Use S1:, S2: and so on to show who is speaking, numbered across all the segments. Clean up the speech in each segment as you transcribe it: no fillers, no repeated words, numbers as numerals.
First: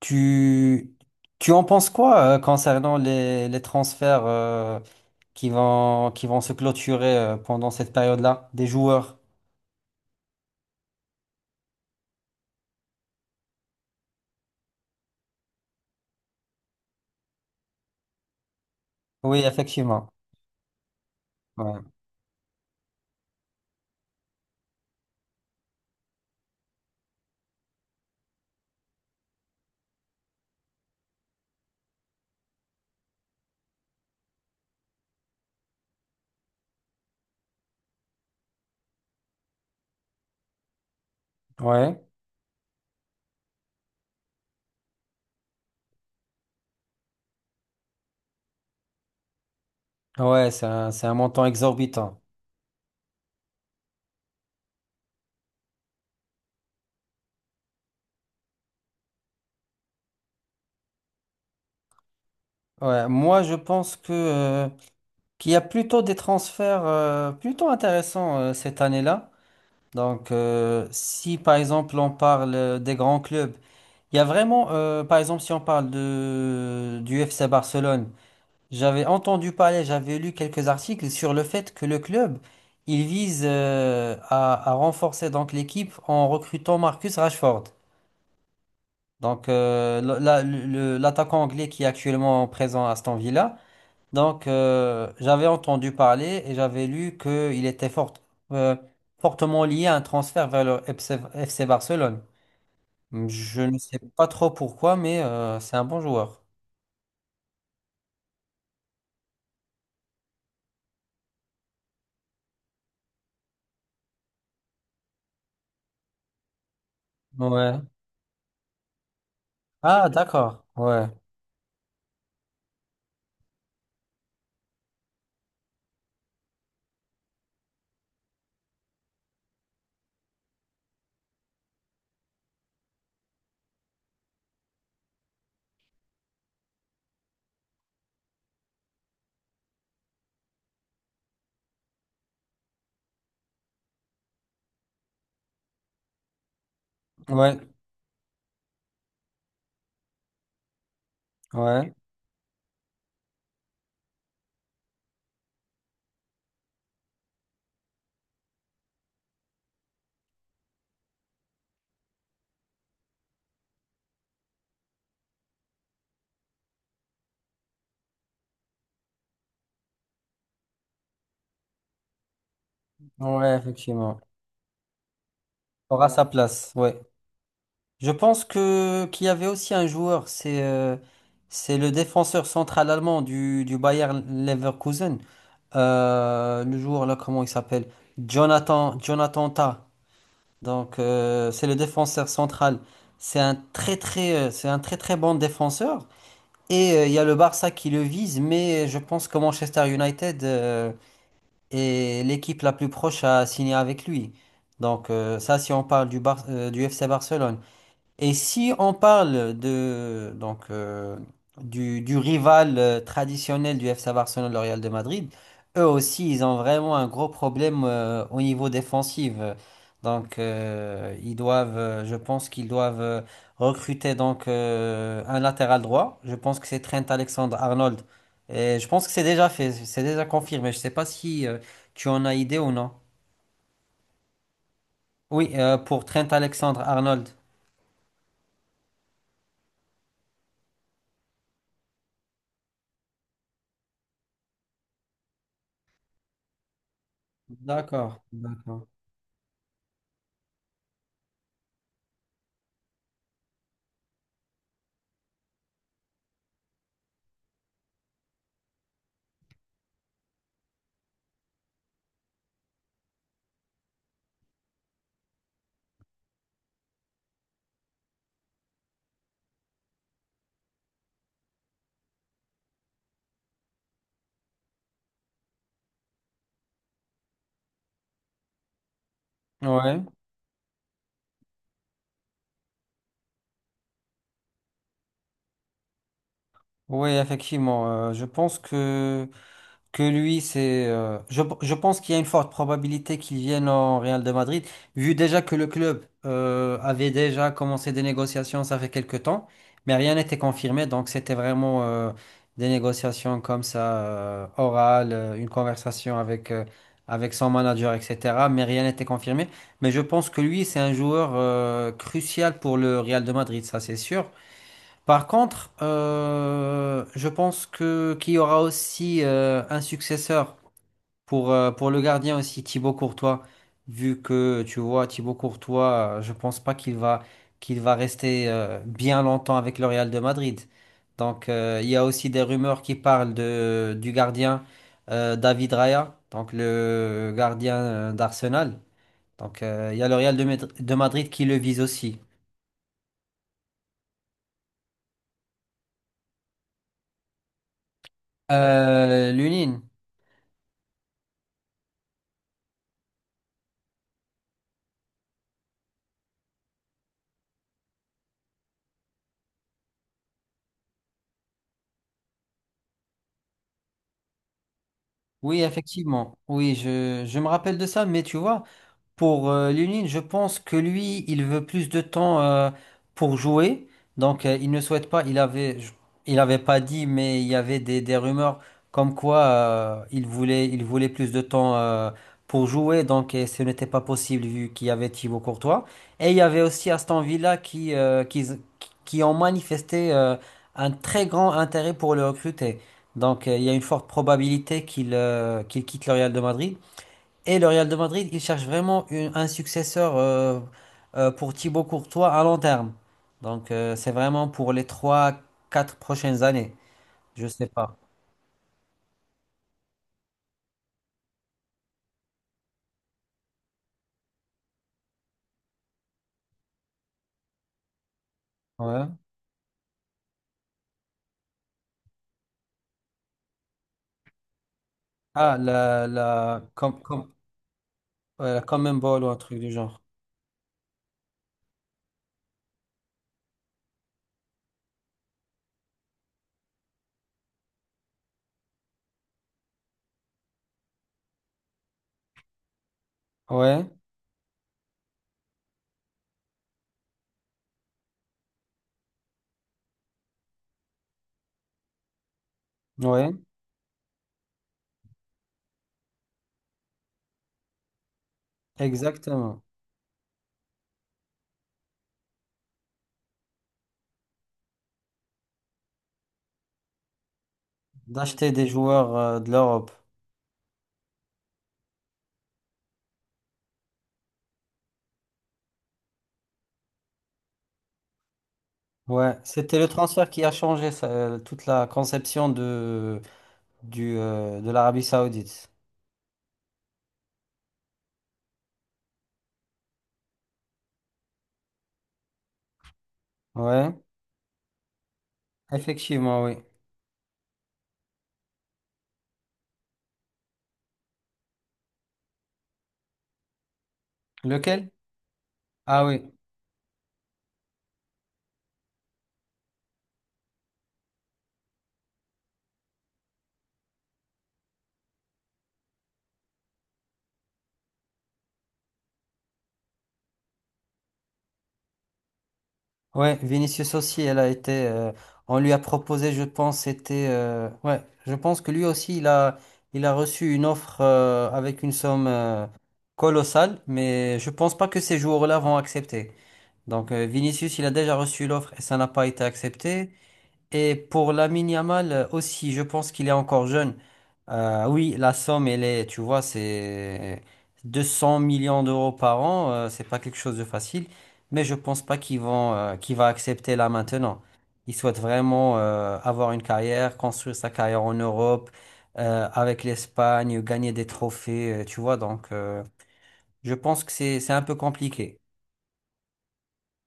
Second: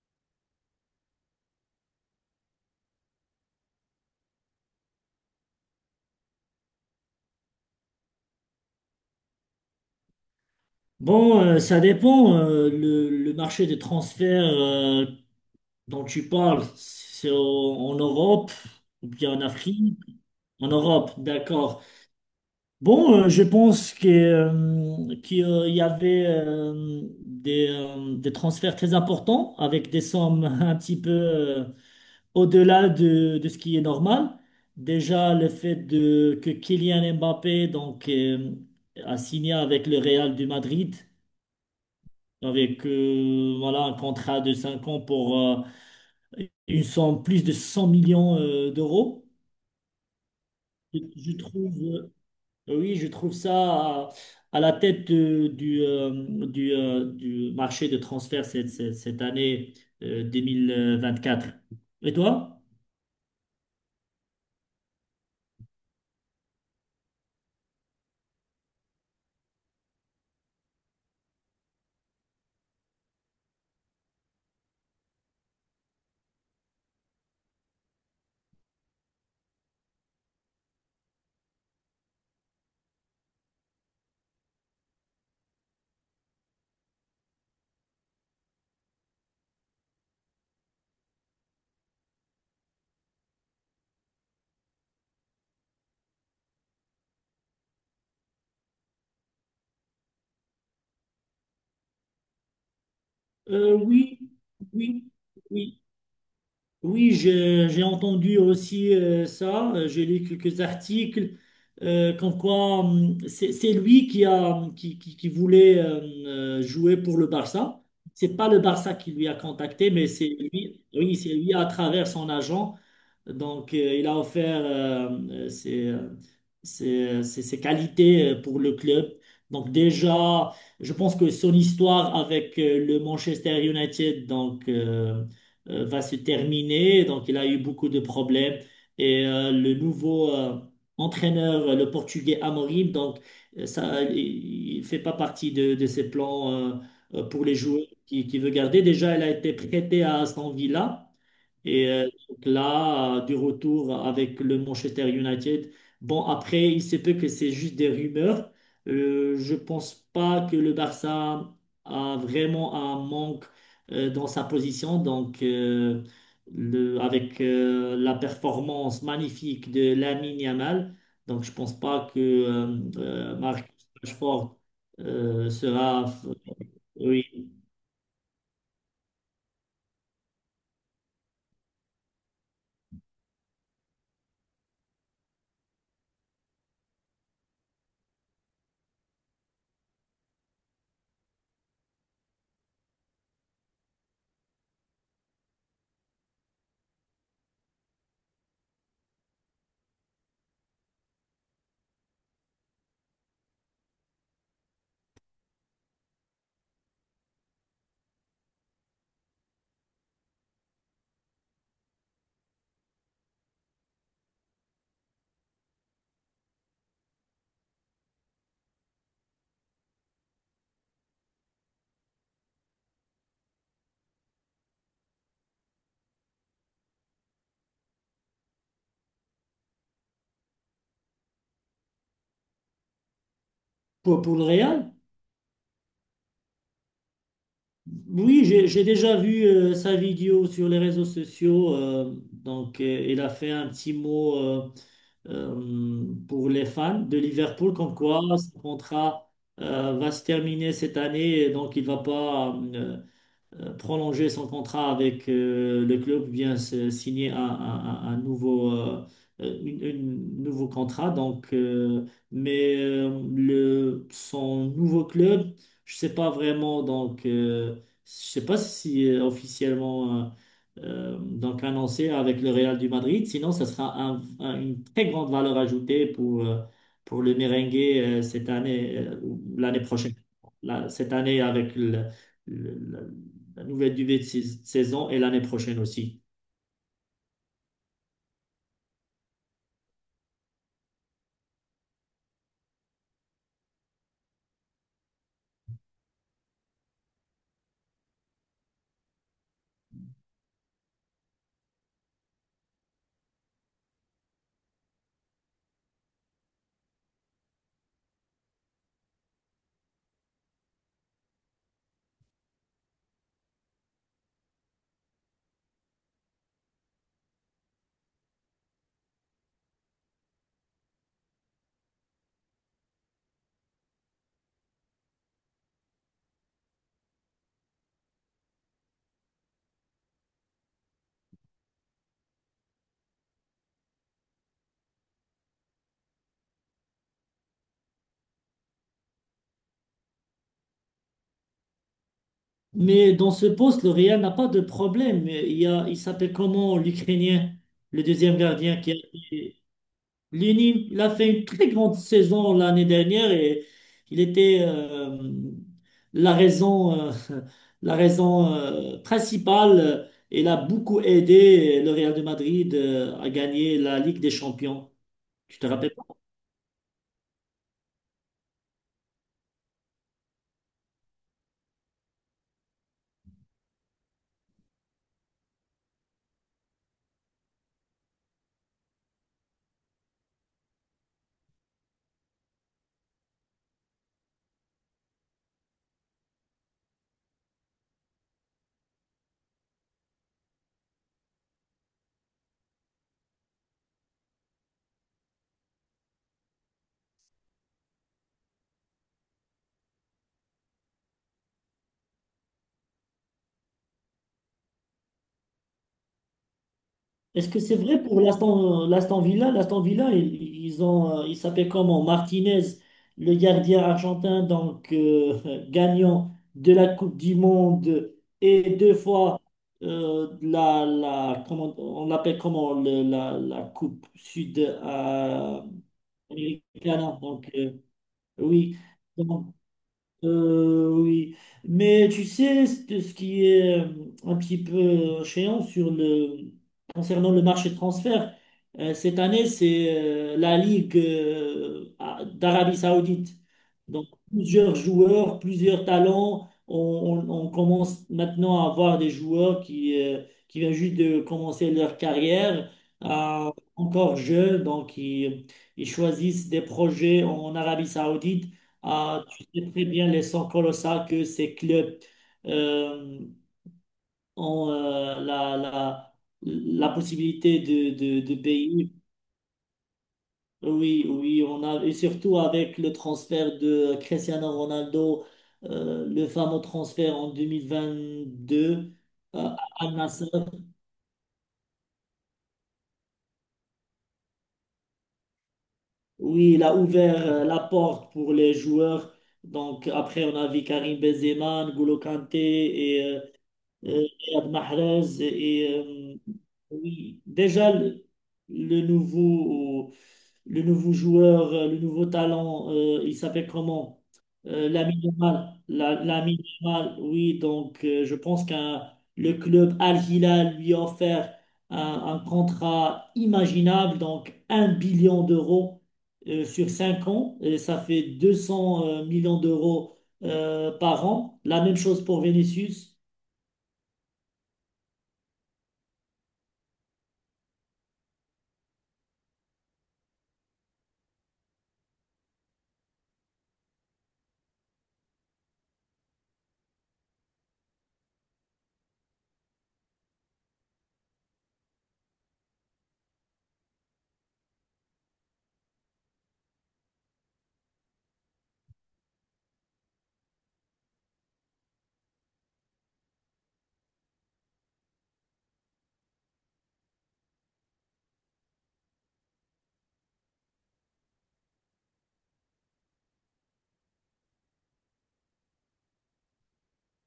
S1: Tu, tu en penses quoi concernant les transferts qui vont se clôturer pendant cette période-là des joueurs?
S2: Bon, ça dépend. Le marché des transferts dont tu parles, c'est en Europe ou bien
S1: Oui,
S2: en Afrique?
S1: effectivement.
S2: En Europe,
S1: Ouais,
S2: d'accord. Bon, je pense que, qu'il y avait des transferts très importants avec des sommes un petit peu au-delà de ce qui est normal. Déjà, que Kylian Mbappé donc, a signé avec le Real du Madrid
S1: ouais,
S2: avec voilà, un contrat de 5 ans pour une somme plus de 100 millions d'euros.
S1: ouais, c'est un,
S2: Je,
S1: c'est un
S2: je
S1: montant
S2: trouve,
S1: exorbitant.
S2: oui, je trouve ça à la tête du marché de transfert cette année 2024. Et toi?
S1: Ouais, moi, je pense que qu'il y a plutôt des transferts plutôt intéressants cette année-là. Donc, si par exemple on parle des grands clubs, il y a vraiment, par exemple, si on parle de, du FC Barcelone. J'avais entendu parler, j'avais lu quelques articles sur le fait que le club, il vise à renforcer donc l'équipe en recrutant Marcus Rashford. Donc l'attaquant anglais qui est actuellement présent à Aston Villa. Donc j'avais entendu parler et j'avais lu qu'il était euh, fortement lié à un transfert vers le FC Barcelone. Je
S2: Euh,
S1: ne sais
S2: oui,
S1: pas trop pourquoi,
S2: oui,
S1: mais c'est
S2: oui.
S1: un bon joueur.
S2: Oui, j'ai entendu aussi ça. J'ai lu quelques articles comme quoi c'est lui qui a qui, qui voulait jouer pour le Barça.
S1: Ouais.
S2: C'est pas le Barça qui lui a contacté, mais
S1: Ah,
S2: c'est
S1: d'accord.
S2: lui.
S1: Ouais.
S2: Oui, c'est lui à travers son agent. Donc, il a offert euh, ses, euh, ses qualités pour le club. Donc, déjà, je pense que son histoire avec le Manchester United donc, va se terminer. Donc, il a eu beaucoup de problèmes. Et le nouveau entraîneur, le Portugais Amorim, donc, ça, il ne fait pas partie de ses plans pour les
S1: Ouais.
S2: joueurs qu'il qui veut garder. Déjà, il a été prêté à Aston Villa. Et
S1: Ouais.
S2: donc là, du retour avec le Manchester United. Bon, après, il se peut que c'est juste des rumeurs. Je pense pas que le Barça a vraiment un manque dans sa position. Donc, avec la performance magnifique de Lamine Yamal, donc je pense pas que
S1: Ouais,
S2: Marcus
S1: effectivement.
S2: Rashford euh, sera,
S1: Aura sa place, ouais.
S2: oui,
S1: Je pense que qu'il y avait aussi un joueur, c'est le défenseur central allemand du Bayer Leverkusen. Le joueur là, comment il s'appelle? Jonathan Tah. Donc c'est le défenseur central. C'est un très très bon défenseur. Et il y a le Barça qui le vise, mais je pense que Manchester United et l'équipe la plus proche a signé avec lui. Donc ça, si on parle du FC Barcelone. Et si on parle de donc du rival traditionnel du FC Barcelone, le Real de Madrid, eux aussi ils ont vraiment un gros problème au niveau défensif. Donc ils doivent, je pense qu'ils doivent recruter donc un latéral droit. Je pense que c'est Trent Alexander-Arnold. Et je pense que c'est déjà fait, c'est déjà confirmé. Je sais pas si tu en as idée ou non.
S2: pour le Real.
S1: Oui, pour Trent Alexander-Arnold.
S2: Oui, j'ai déjà vu sa vidéo sur les réseaux sociaux. Donc, il a fait un petit mot pour les fans de Liverpool, comme quoi
S1: D'accord,
S2: son
S1: d'accord.
S2: contrat va se terminer cette année, et donc il va pas prolonger son contrat avec le club, ou bien signer un nouveau, nouveau contrat. Donc, mais son nouveau club, je sais pas vraiment. Donc, je sais pas si officiellement donc annoncé avec le Real du Madrid. Sinon, ça sera une très grande valeur ajoutée pour le merengue cette année, ou l'année
S1: Ouais.
S2: prochaine. Là, cette année, avec la nouvelle début de saison et l'année prochaine aussi.
S1: Oui, effectivement. Je pense que lui, je pense qu'il y a une forte probabilité qu'il vienne au Real de Madrid, vu déjà que le club avait déjà commencé des négociations, ça fait quelques temps, mais rien n'était confirmé. Donc, c'était vraiment des négociations comme ça, orales, une conversation avec, avec son manager, etc. Mais rien n'était confirmé. Mais je pense que lui, c'est un joueur crucial pour le Real de Madrid, ça, c'est sûr. Par contre, je pense que qu'il y aura aussi un successeur pour le gardien aussi, Thibaut Courtois. Vu que tu vois, Thibaut Courtois, je pense pas qu'il va qu'il va rester bien longtemps avec le Real de Madrid. Donc il y a aussi des rumeurs qui parlent de du gardien David Raya, donc le gardien d'Arsenal. Donc il y a le Real de Madrid qui le vise aussi.
S2: Mais dans ce poste, le Real n'a pas de problème. Il y a, il s'appelle comment l'Ukrainien, le deuxième gardien qui a été
S1: Lunin.
S2: Lunin. Il a fait une très grande saison l'année dernière et il était la raison, euh, la raison principale. Il a beaucoup aidé le Real de Madrid à gagner la Ligue des Champions. Tu
S1: Oui,
S2: te rappelles?
S1: effectivement. Oui, je me rappelle de ça, mais tu vois, pour Lunin, je pense que lui, il veut plus de temps pour jouer. Donc, il ne souhaite pas. Il avait pas dit, mais il y avait des rumeurs comme quoi il voulait plus de temps pour jouer. Donc, et ce n'était pas possible vu qu'il y avait Thibaut Courtois. Et il y avait aussi Aston Villa qui ont manifesté un très grand intérêt pour le recruter. Donc, il y a une forte probabilité qu'il quitte le Real de Madrid. Et le Real de Madrid, il cherche vraiment un successeur pour Thibaut Courtois à long terme. Donc c'est vraiment pour les trois, quatre prochaines années. Je
S2: Est-ce que
S1: sais
S2: c'est
S1: pas.
S2: vrai pour l'Aston Villa? L'Aston Villa, ils ont, il s'appelle comment? Martinez, le gardien argentin, donc gagnant de la Coupe du Monde et deux
S1: Ouais.
S2: fois on l'appelle comment le- la, la Coupe Sud
S1: Ah,
S2: américaine. Donc
S1: ouais, la
S2: oui,
S1: Common Ball ou un truc du genre.
S2: oui, mais tu sais, ce qui est un petit peu chiant sur concernant le marché de transfert, cette année, c'est la Ligue d'Arabie Saoudite.
S1: Ouais,
S2: Donc, plusieurs joueurs, plusieurs talents. On, on commence maintenant à avoir des joueurs qui viennent juste de commencer leur carrière,
S1: ouais,
S2: euh, encore jeunes, donc ils choisissent des projets en Arabie Saoudite. Ah, tu
S1: exactement.
S2: sais très bien les sons colossales que ces clubs euh, ont la possibilité de
S1: D'acheter des
S2: payer.
S1: joueurs de l'Europe.
S2: Oui, oui, on a, et surtout avec le transfert de Cristiano Ronaldo, le fameux transfert en 2022
S1: Ouais,
S2: à
S1: c'était le
S2: Al-Nassr.
S1: transfert qui a changé ça, toute la conception de l'Arabie Saoudite.
S2: Oui, il a ouvert la porte pour les joueurs. Donc après, on a vu Karim Benzema, N'Golo Kanté et
S1: Ouais,
S2: Riyad Mahrez et
S1: effectivement, oui.
S2: oui, déjà le nouveau le nouveau joueur, le nouveau talent, il s'appelle comment?
S1: Lequel?
S2: Lamine Yamal.
S1: Ah oui.
S2: Lamine Yamal, oui, donc je pense qu'un le club Al Hilal lui a offert un contrat imaginable, donc un billion d'euros sur 5 ans, et ça fait 200 millions d'euros par an. La même chose pour Vinicius.
S1: Ouais, Vinicius aussi, elle a été. On lui a proposé, je pense, c'était. Ouais, je pense que lui aussi, il a reçu une offre avec une somme colossale, mais je pense pas que ces joueurs-là vont accepter. Donc, Vinicius, il a déjà reçu l'offre et ça n'a pas été accepté. Et pour Lamine Yamal aussi, je pense qu'il est encore jeune. Oui, la somme, elle est, tu vois, c'est 200 millions d'euros par an. Euh, c'est pas quelque chose de facile. Mais je pense pas qu'ils vont, qu'il va accepter là maintenant. Il souhaite vraiment avoir une carrière, construire sa carrière en Europe, avec l'Espagne, gagner des trophées, tu vois. Donc, je pense que c'est un peu compliqué.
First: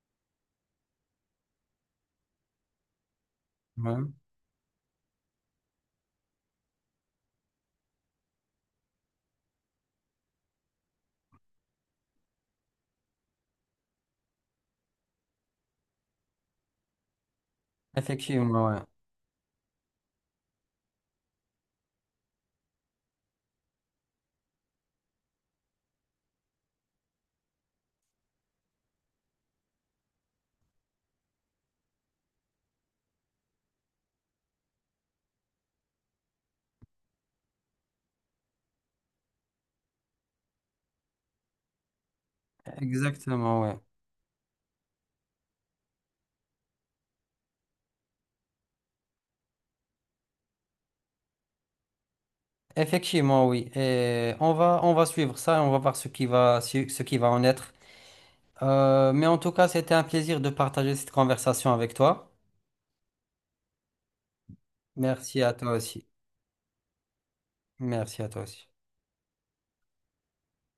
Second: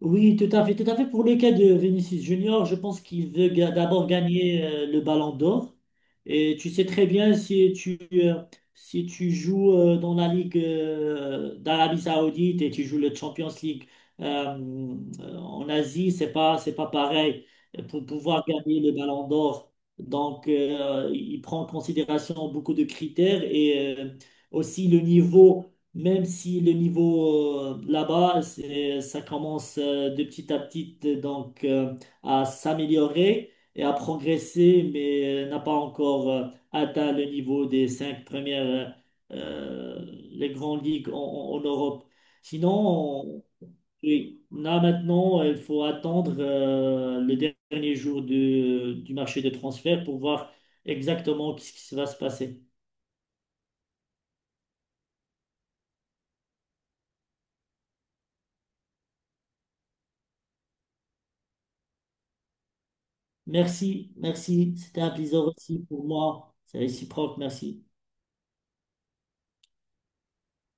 S2: Oui, tout à fait, tout à fait. Pour le cas de Vinicius Junior, je pense qu'il veut
S1: Ouais.
S2: d'abord gagner le Ballon d'Or. Et tu sais très bien si tu si tu joues dans la Ligue d'Arabie Saoudite et tu joues le Champions League euh, en Asie, c'est pas pareil pour pouvoir
S1: Effectivement, ouais.
S2: gagner le Ballon d'Or. Donc il prend en considération beaucoup de critères et aussi le niveau, même si le niveau là-bas, ça commence de petit à petit donc à s'améliorer et à progresser, mais n'a pas encore atteint le niveau des 5 premières euh, euh, les grandes ligues en Europe. Sinon,
S1: Exactement,
S2: on-
S1: ouais.
S2: oui, là maintenant, il faut attendre le dernier jour du marché des transferts pour voir exactement ce qui va se passer.
S1: Effectivement, oui. Et on va suivre ça et on va voir ce qui va, ce qui va en être. Mais en tout cas, c'était un plaisir de partager cette conversation avec toi.
S2: Merci, merci. C'était un plaisir
S1: Merci à toi
S2: aussi pour
S1: aussi.
S2: moi. C'est réciproque, merci.
S1: Merci à toi aussi.